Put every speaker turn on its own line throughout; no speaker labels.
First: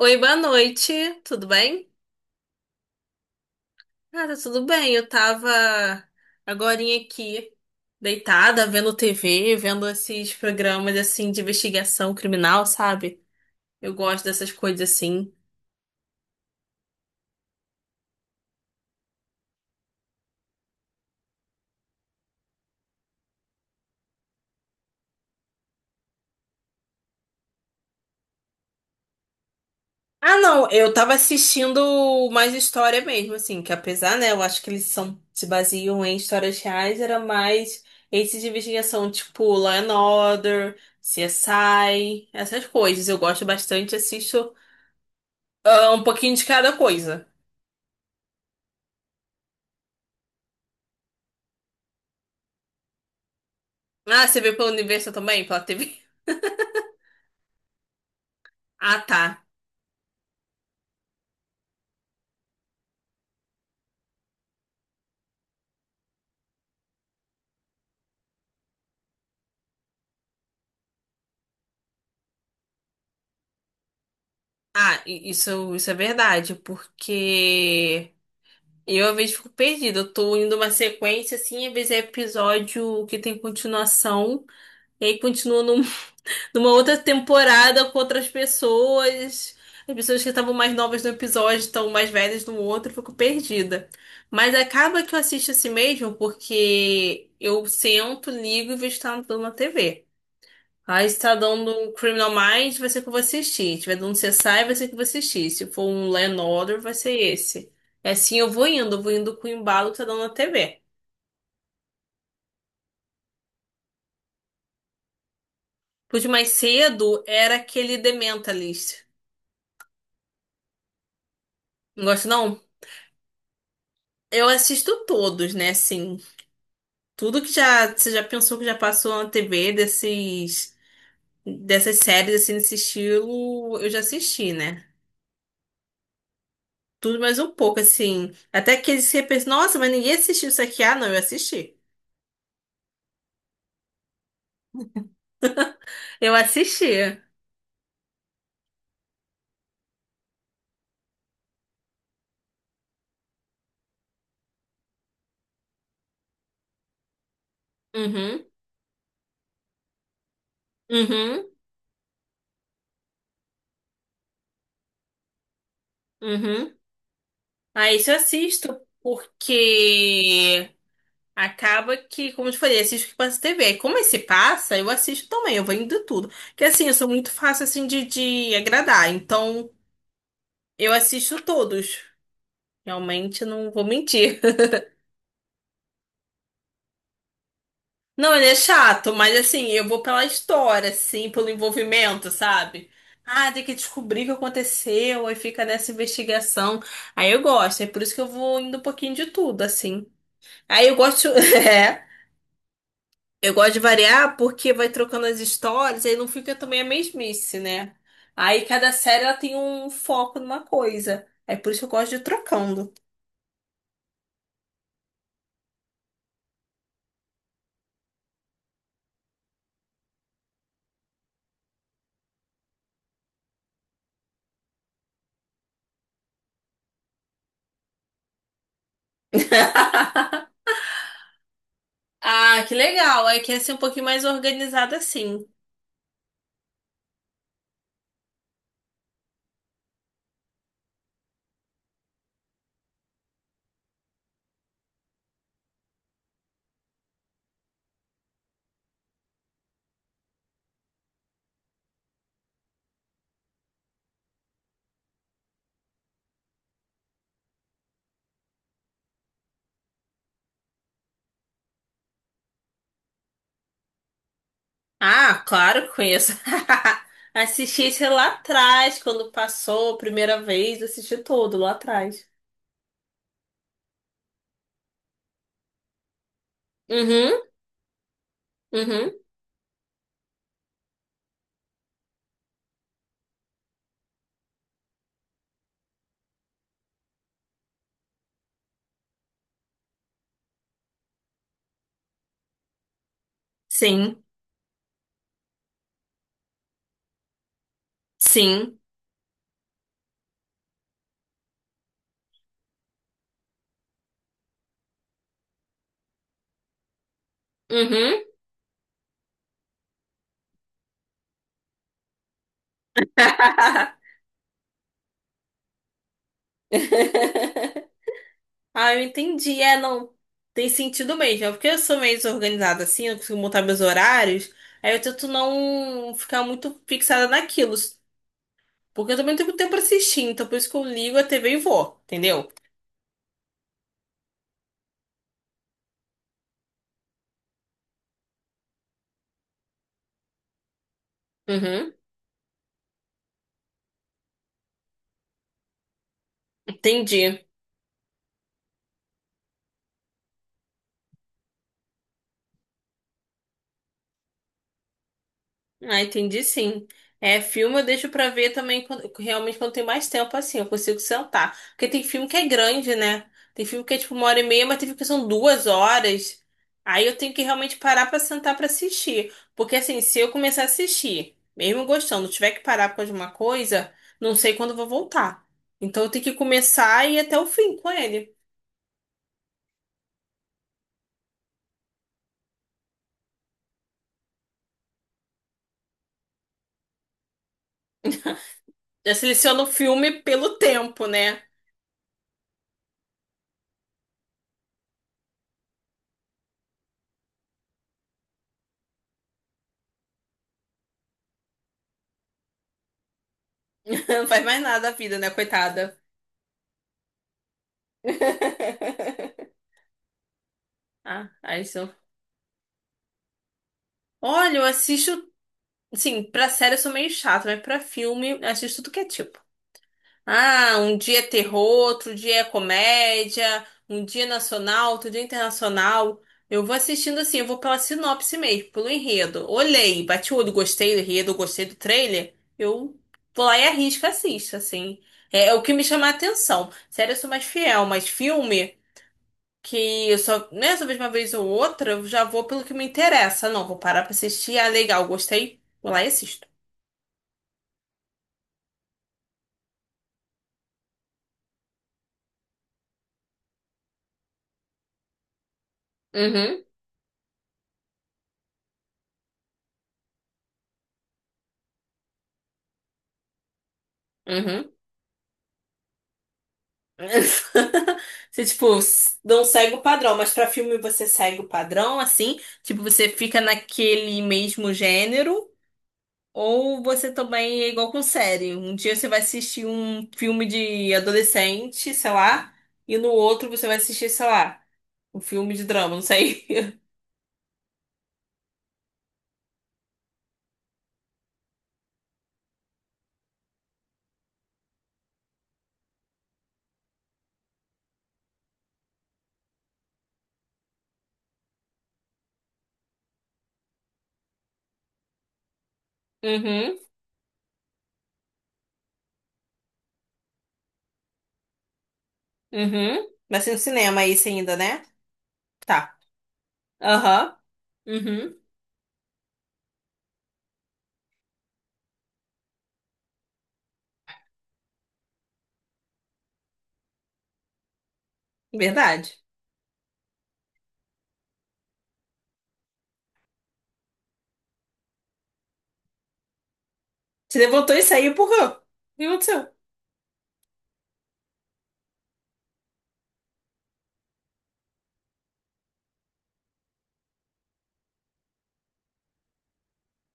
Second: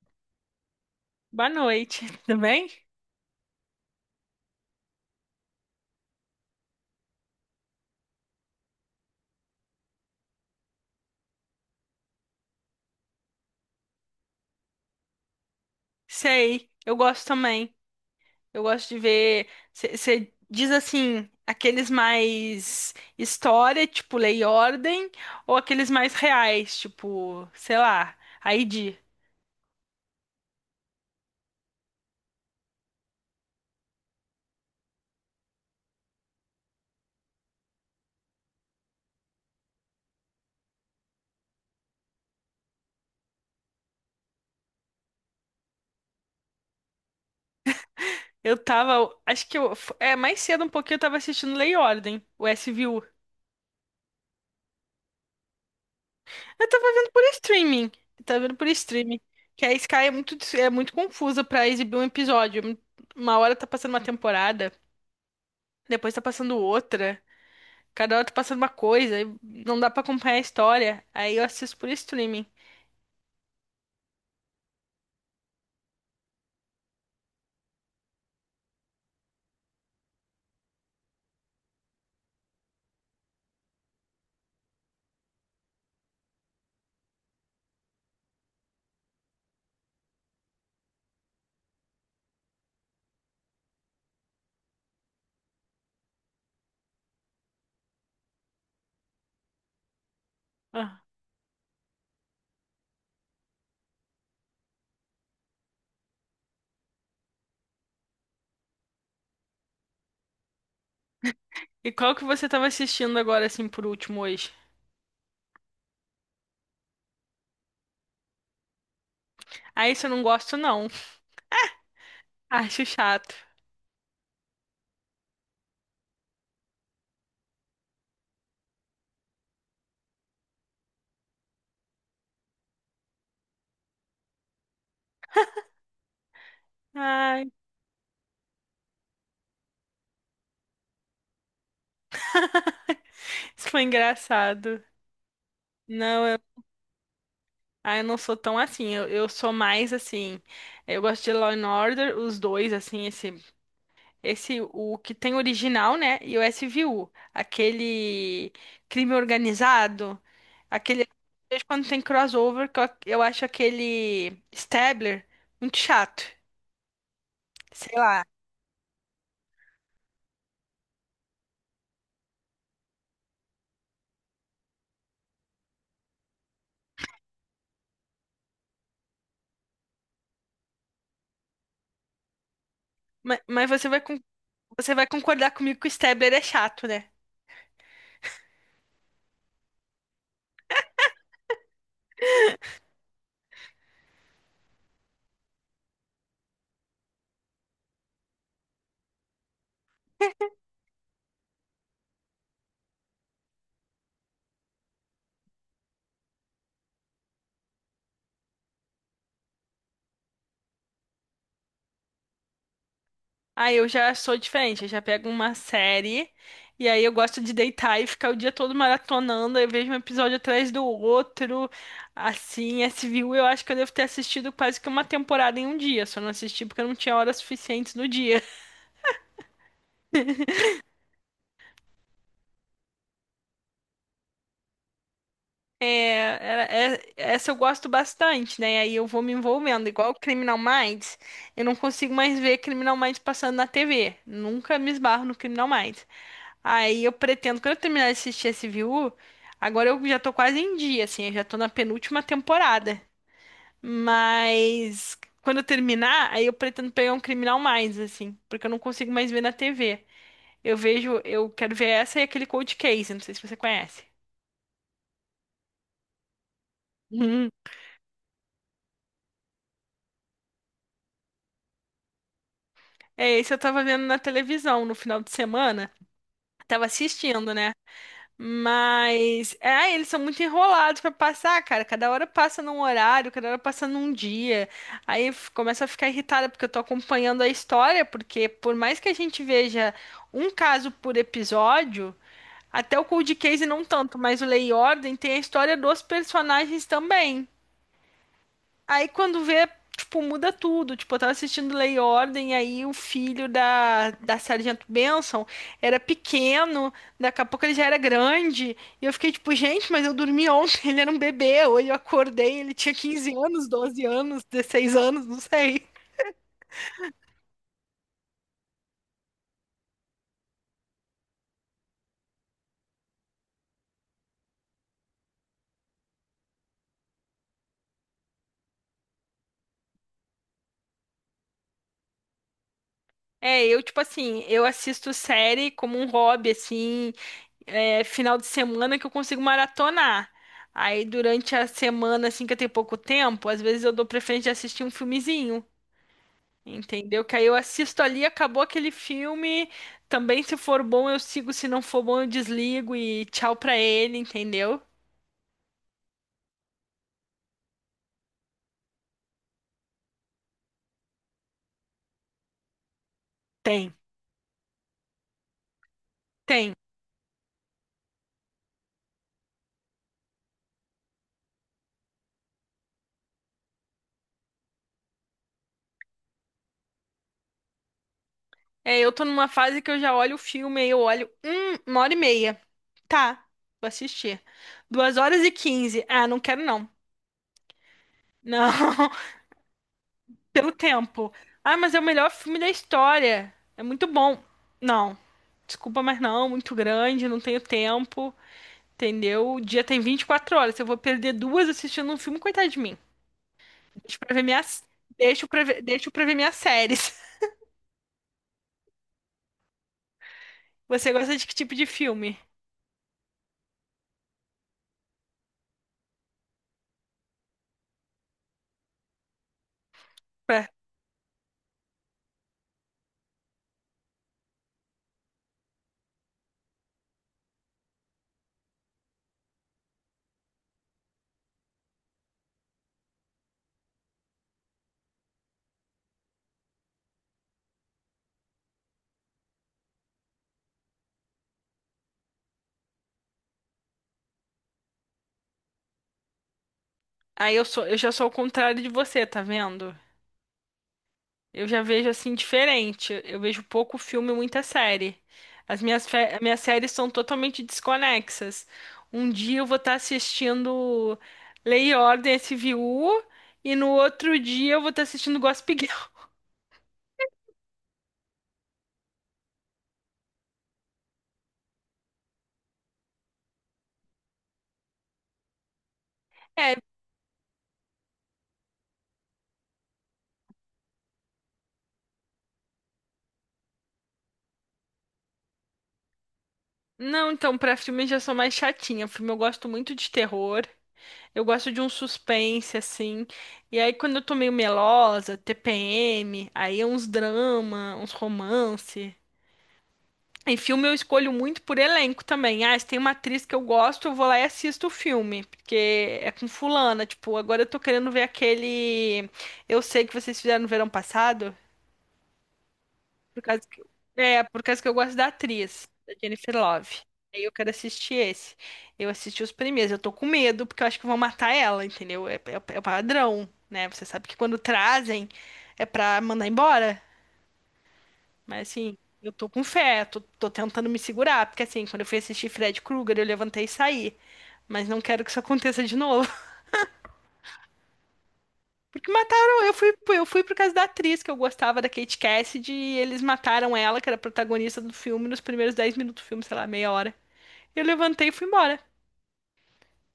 Oi, boa noite, tudo
Boa
bem?
noite, tudo bem?
Ah, tá tudo bem. Eu tava agorinha aqui, deitada, vendo TV, vendo esses programas assim de investigação criminal, sabe? Eu gosto dessas coisas assim.
Sei, eu gosto também. Eu gosto de ver. Você diz assim, aqueles mais história, tipo Lei e Ordem, ou aqueles mais reais, tipo, sei lá, ID.
Ah, não, eu tava assistindo mais história mesmo, assim, que apesar, né, eu acho que eles são, se baseiam em histórias reais, era mais esses de investigação, tipo Law and Order, CSI, essas coisas. Eu gosto bastante, assisto um pouquinho de cada coisa.
Eu tava, acho que eu, é, Mais cedo um pouquinho eu tava assistindo Lei e Ordem, o SVU.
Ah, você veio pelo universo também? Pela TV?
Eu tava vendo por streaming, eu tava vendo por
Ah,
streaming,
tá.
que a Sky é muito confusa pra exibir um episódio. Uma hora tá passando uma temporada, depois tá passando outra. Cada hora tá passando uma coisa, e não dá pra acompanhar a história. Aí eu assisto por streaming.
Ah, isso, é verdade, porque eu às vezes fico perdida. Eu tô indo uma sequência assim, às vezes é episódio que tem continuação, e aí continua numa outra temporada com outras pessoas. As pessoas que estavam mais novas no episódio estão mais velhas no outro, eu fico perdida. Mas acaba que eu assisto assim mesmo, porque eu sento, ligo e vejo que tá dando na TV.
Ah.
Aí se tá dando um Criminal Minds, vai ser o que eu vou assistir. Se tiver dando CSI, vai ser o que eu vou assistir. Se for um Law and Order, vai ser esse. É assim, eu vou indo com o embalo que tá dando na TV.
E qual que você tava assistindo agora, assim, por último hoje?
Por de mais cedo era aquele The Mentalist.
Ah, isso eu não gosto, não.
Não gosto, não?
Acho chato.
Eu assisto todos, né? Assim, tudo que já você já pensou que já passou na TV desses dessas séries assim nesse estilo, eu já assisti, né? Tudo mais
Ai,
um pouco assim, até que eles pensam, nossa, mas ninguém assistiu isso aqui. Ah, não, eu assisti.
isso foi engraçado. Não,
Eu
eu,
assisti.
ah, eu não sou tão assim. Eu sou mais assim. Eu gosto de Law and Order, os dois, assim, esse, o que tem original, né? E o S SVU,
Uhum,
aquele crime organizado, aquele. De
uhum,
vez em quando tem crossover, que eu acho aquele Stabler muito chato.
uhum. Ah,
Sei
isso eu
lá.
assisto, porque acaba que, como eu te falei, assisto o que passa na TV. Aí, como esse passa, eu assisto também, eu vou indo tudo. Porque assim, eu sou muito fácil assim de agradar, então eu assisto todos.
Ma-
Realmente
Mas,
não vou
você vai, con-
mentir.
Você vai concordar comigo que o Stabler é chato, né?
Não, ele é chato, mas assim, eu vou pela história, assim, pelo envolvimento, sabe? Ah, tem que descobrir o que aconteceu, aí fica nessa investigação. Aí eu gosto, é por isso que eu vou indo um pouquinho de tudo, assim. Aí eu gosto. É. Eu gosto de variar porque vai trocando as histórias, aí não fica também a mesmice, né? Aí cada série ela tem um foco numa coisa. É por isso que eu gosto de ir trocando.
Aí eu já sou diferente, eu já pego uma série e aí eu gosto de deitar e ficar o dia todo maratonando, aí eu vejo um episódio atrás do outro. Assim, esse viu. Eu acho que eu devo ter assistido quase que uma temporada em um dia, só não assisti porque eu não tinha horas suficientes no dia.
Ah, que legal. Aí quer ser um pouquinho mais organizada assim.
É, Essa eu gosto bastante, né? Aí eu vou me envolvendo. Igual Criminal Minds, eu não consigo mais ver Criminal Minds passando na TV. Nunca me esbarro no Criminal Minds. Aí eu pretendo, quando eu terminar de assistir esse SVU, agora eu já tô quase em dia, assim, eu já tô na penúltima temporada. Mas quando eu terminar, aí eu pretendo pegar um Criminal mais assim, porque eu não consigo mais ver na TV. Eu vejo, eu quero ver essa e aquele Cold Case, não sei se você conhece.
Ah, claro que conheço.
Uhum.
Assisti esse lá atrás, quando passou a primeira vez, assisti todo lá atrás.
É, esse eu tava vendo na televisão no final de semana. Tava
Uhum,
assistindo, né?
uhum.
Mas, eles são muito enrolados pra passar, cara. Cada hora passa num horário, cada hora passa num dia. Começa a ficar irritada porque eu tô acompanhando a história, porque por mais que a gente veja um caso por episódio, até o Cold Case não tanto,
Sim,
mas o Lei e Ordem tem a história dos personagens também.
sim.
Aí quando vê, tipo, muda tudo. Tipo, eu tava assistindo Lei e Ordem, aí o filho da Sargento Benson era pequeno, daqui a pouco ele já era
Uhum.
grande. E eu fiquei tipo, gente, mas eu dormi ontem, ele era um bebê. Hoje eu acordei, ele tinha 15 anos, 12 anos, 16 anos, não sei.
Ah, eu entendi. É, não. Tem sentido mesmo. É porque eu sou meio desorganizada assim, eu consigo montar meus horários. Aí eu tento não ficar muito fixada naquilo. Porque eu também não tenho tempo pra assistir. Então por isso que eu ligo a TV e vou. Entendeu?
Eu, tipo assim, eu assisto série como um hobby, assim, é, final de semana que eu consigo maratonar. Aí durante a
Uhum.
semana, assim, que eu tenho pouco tempo, às vezes eu dou preferência de assistir um filmezinho. Entendeu? Que aí
Entendi.
eu assisto ali, acabou aquele filme. Também, se for bom, eu sigo. Se não for bom, eu desligo e tchau pra ele, entendeu?
Ah, entendi sim. É, filme eu deixo pra ver também quando- realmente quando tem mais tempo assim, eu consigo sentar. Porque tem filme que é grande, né? Tem filme
Tem,
que é tipo uma hora e meia, mas tem filme que são duas horas.
Tem.
Aí eu tenho que realmente parar pra sentar pra assistir. Porque assim, se eu começar a assistir, mesmo gostando, tiver que parar por causa de uma coisa, não sei quando eu vou voltar. Então eu tenho que começar e ir até o fim com ele.
É, eu tô numa fase que eu já olho o filme, aí eu olho, uma hora e meia. Tá, vou assistir. Duas horas e quinze. Ah, não quero não. Não,
Já seleciono o filme pelo
pelo
tempo,
tempo.
né?
Ah, mas é o melhor filme da história. É muito bom. Não, desculpa, mas não, muito grande, não tenho tempo. Entendeu? O dia tem 24 horas. Se eu vou perder duas assistindo um filme, coitado de mim. Deixa
Não
pra ver
faz mais
minhas.
nada a vida, né, coitada?
Deixa pra ver minhas séries. Você
Ah,
gosta de que
aí
tipo de filme?
olha, eu assisto, assim, pra série eu sou meio chata, mas pra filme eu assisto tudo que é tipo.
Pra-
Ah, um dia é terror, outro dia é comédia, um dia é nacional, outro dia é internacional. Eu vou assistindo assim, eu vou pela sinopse mesmo, pelo enredo. Olhei, bati o olho, gostei do enredo, gostei do trailer, eu vou lá e arrisco, assisto, assim. É, é o que me chama a atenção. Série eu sou mais fiel, mas filme que eu só, né, só vejo uma vez ou outra, eu já vou pelo que me interessa. Não, vou parar pra assistir. Ah, legal, gostei. Vou lá e assisto.
Aí eu sou, eu já sou ao contrário de você, tá vendo? Eu já vejo assim diferente. Eu vejo pouco filme e muita série. As minhas
Uhum,
séries são totalmente desconexas. Um dia eu vou estar assistindo Lei e Ordem SVU e no outro
uhum.
dia eu vou estar assistindo Gossip Girl.
Você, tipo, s- não segue o padrão, mas pra filme você segue o padrão, assim? Tipo, você fica naquele mesmo gênero?
É.
Ou você também é igual com série? Um dia você vai assistir um filme de adolescente, sei lá, e no outro você vai assistir, sei lá, um filme de drama, não sei.
Não, então, pra filmes já sou mais chatinha. Filme eu gosto muito de terror. Eu gosto de um suspense, assim. E aí, quando eu tô meio melosa, TPM, aí é uns drama, uns romance. Em filme eu escolho muito por elenco também. Ah, se tem uma atriz que eu gosto, eu vou lá e assisto o filme. Porque é com
Uhum.
fulana. Tipo, agora eu tô querendo ver aquele. Eu sei que vocês fizeram no verão passado.
Uhum. Vai
Por
ser no
causa que,
cinema isso ainda,
por causa
né?
que eu gosto da atriz,
Tá.
da Jennifer Love.
Aham.
Aí eu quero assistir
Uhum.
esse. Eu assisti os primeiros. Eu tô com medo, porque eu acho que vão matar ela, entendeu? É o padrão, né? Você sabe que quando trazem é pra mandar embora. Mas assim,
Verdade.
eu tô com fé, tô tentando me segurar, porque assim, quando eu fui assistir Fred Krueger, eu levantei e saí. Mas não quero que isso aconteça de novo.
Você levantou e saiu por quê? O que
Porque
aconteceu?
mataram, eu fui por causa da atriz que eu gostava da Kate Cassidy e eles mataram ela, que era a protagonista do filme, nos primeiros 10 minutos do filme, sei lá, meia hora. Eu levantei e fui embora.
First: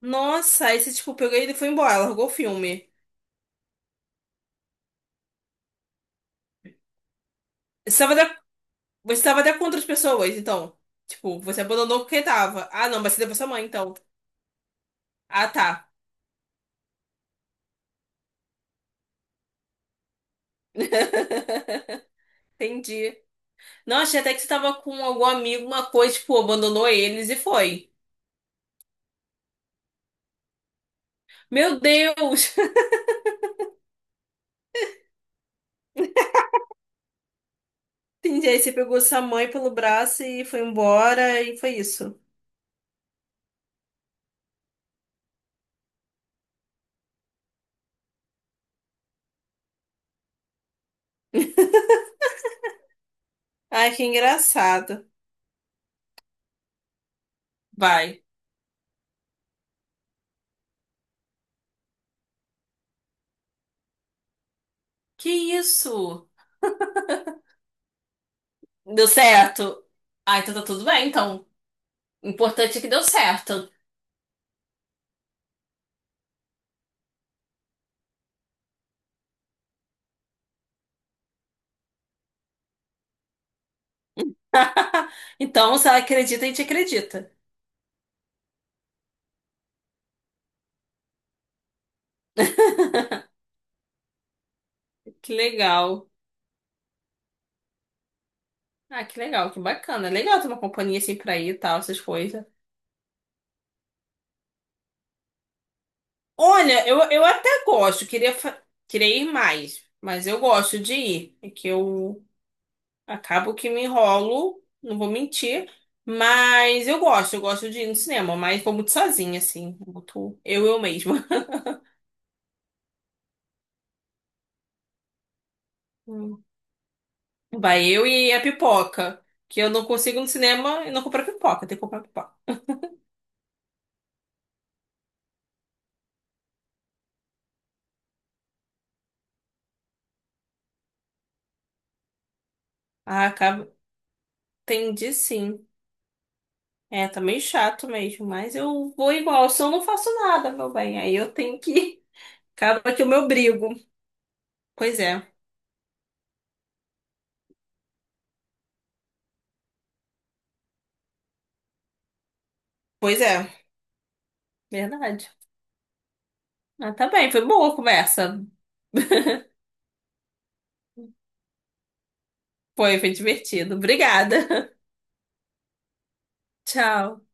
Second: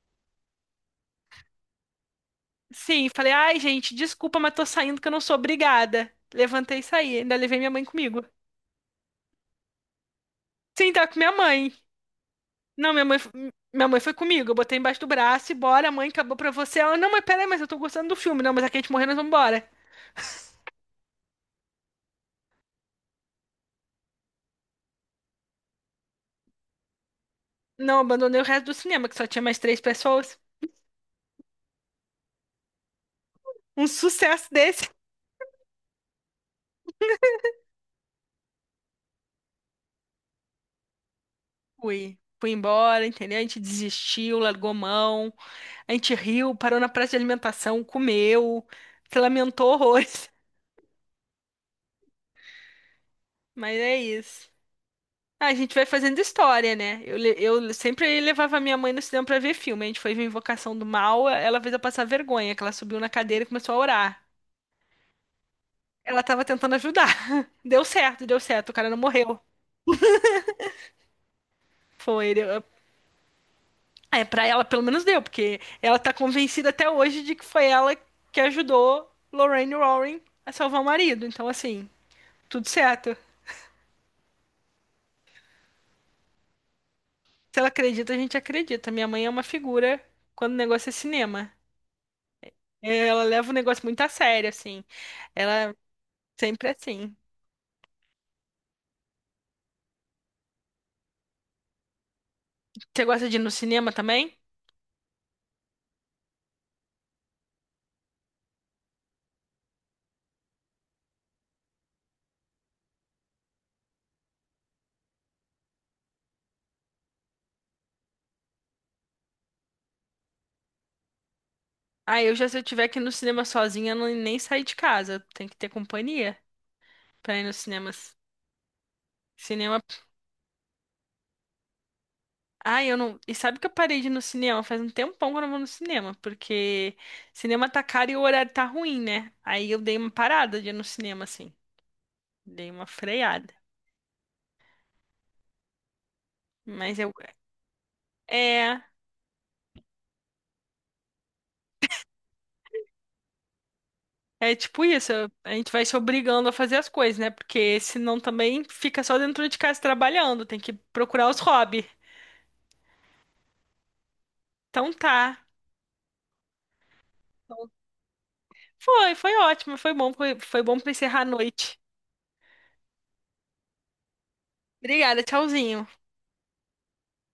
Nossa, aí você, tipo, pegou ele e foi embora, largou o filme.
Sim, falei, ai, gente, desculpa, mas tô saindo que eu não sou obrigada. Levantei e saí, ainda levei minha mãe
Você tava
comigo.
até, você tava até com outras pessoas, então.
Sim, tá com minha
Tipo, você
mãe.
abandonou porque tava. Ah,
Não,
não, mas você levou sua mãe,
minha
então.
mãe foi comigo, eu botei embaixo do
Ah,
braço e
tá.
bora, mãe, acabou pra você. Ela, não, mas peraí, mas eu tô gostando do filme. Não, mas a Kate morreu, nós vamos embora.
Entendi. Não, achei até que você tava com algum amigo, uma coisa, tipo, abandonou eles e foi.
Não, abandonei o resto do cinema, que só tinha mais três pessoas.
Meu Deus!
Um sucesso desse.
Entendi. Aí você pegou sua mãe pelo braço e foi embora, e foi
Fui.
isso.
Fui embora, entendeu? A gente desistiu, largou mão, a gente riu, parou na praça de alimentação, comeu, se lamentou horrores. Mas
Ai,
é
que
isso.
engraçado.
Ah, a gente vai fazendo história, né? Eu sempre
Vai.
levava minha mãe no cinema pra ver filme. A gente foi ver Invocação do Mal, ela fez eu passar vergonha, que ela subiu na cadeira e começou a orar.
Que
Ela
isso?
tava tentando ajudar. Deu certo, o cara não
Deu
morreu.
certo? Ah, então tá tudo bem, então. O
Foi.
importante é que deu certo.
Pra ela pelo menos deu, porque ela tá convencida até hoje de que foi ela que ajudou Lorraine Warren a salvar o marido. Então, assim, tudo certo.
Então, se ela acredita, a gente acredita.
Se ela acredita, a gente acredita. Minha mãe é uma figura quando o negócio é cinema. Ela leva o negócio muito a sério, assim.
Que
Ela
legal.
sempre é assim.
Ah, que legal, que bacana. Legal ter uma companhia assim pra ir e tal, essas coisas.
Você gosta de ir no cinema também?
Olha, eu até gosto, queria ir mais, mas eu gosto de ir. É que eu acabo que me enrolo, não vou mentir, mas eu gosto de ir no cinema, mas vou muito sozinha, assim, muito eu mesma.
Ah, eu já se eu tiver que ir no cinema sozinha, eu não, nem sair de casa. Tem que ter companhia
Hum.
pra ir nos
Vai eu
cinemas.
e a pipoca. Que eu
Cinema.
não consigo ir no cinema e não comprar pipoca. Tem que comprar pipoca.
Ai, eu não. E sabe que eu parei de ir no cinema? Faz um tempão que eu não vou no cinema, porque cinema tá caro e o horário tá ruim, né? Aí eu dei uma parada de ir no cinema, assim. Dei uma
Ah,
freada.
acaba... Entendi, sim.
Mas
É,
eu.
tá meio chato mesmo, mas
É.
eu vou igual. Se eu não faço nada, meu bem, aí eu tenho que... ir. Acaba que eu me obrigo.
É tipo
Pois
isso, eu-
é.
a gente vai se obrigando a fazer as coisas, né? Porque senão também fica só dentro de casa trabalhando, tem que procurar os hobbies.
Pois é.
Então
Verdade.
tá.
Ah, tá bem. Foi boa a conversa.
Foi, foi ótimo, foi bom, foi bom pra encerrar a noite.
Foi divertido. Obrigada.
Obrigada, tchauzinho.
Tchau.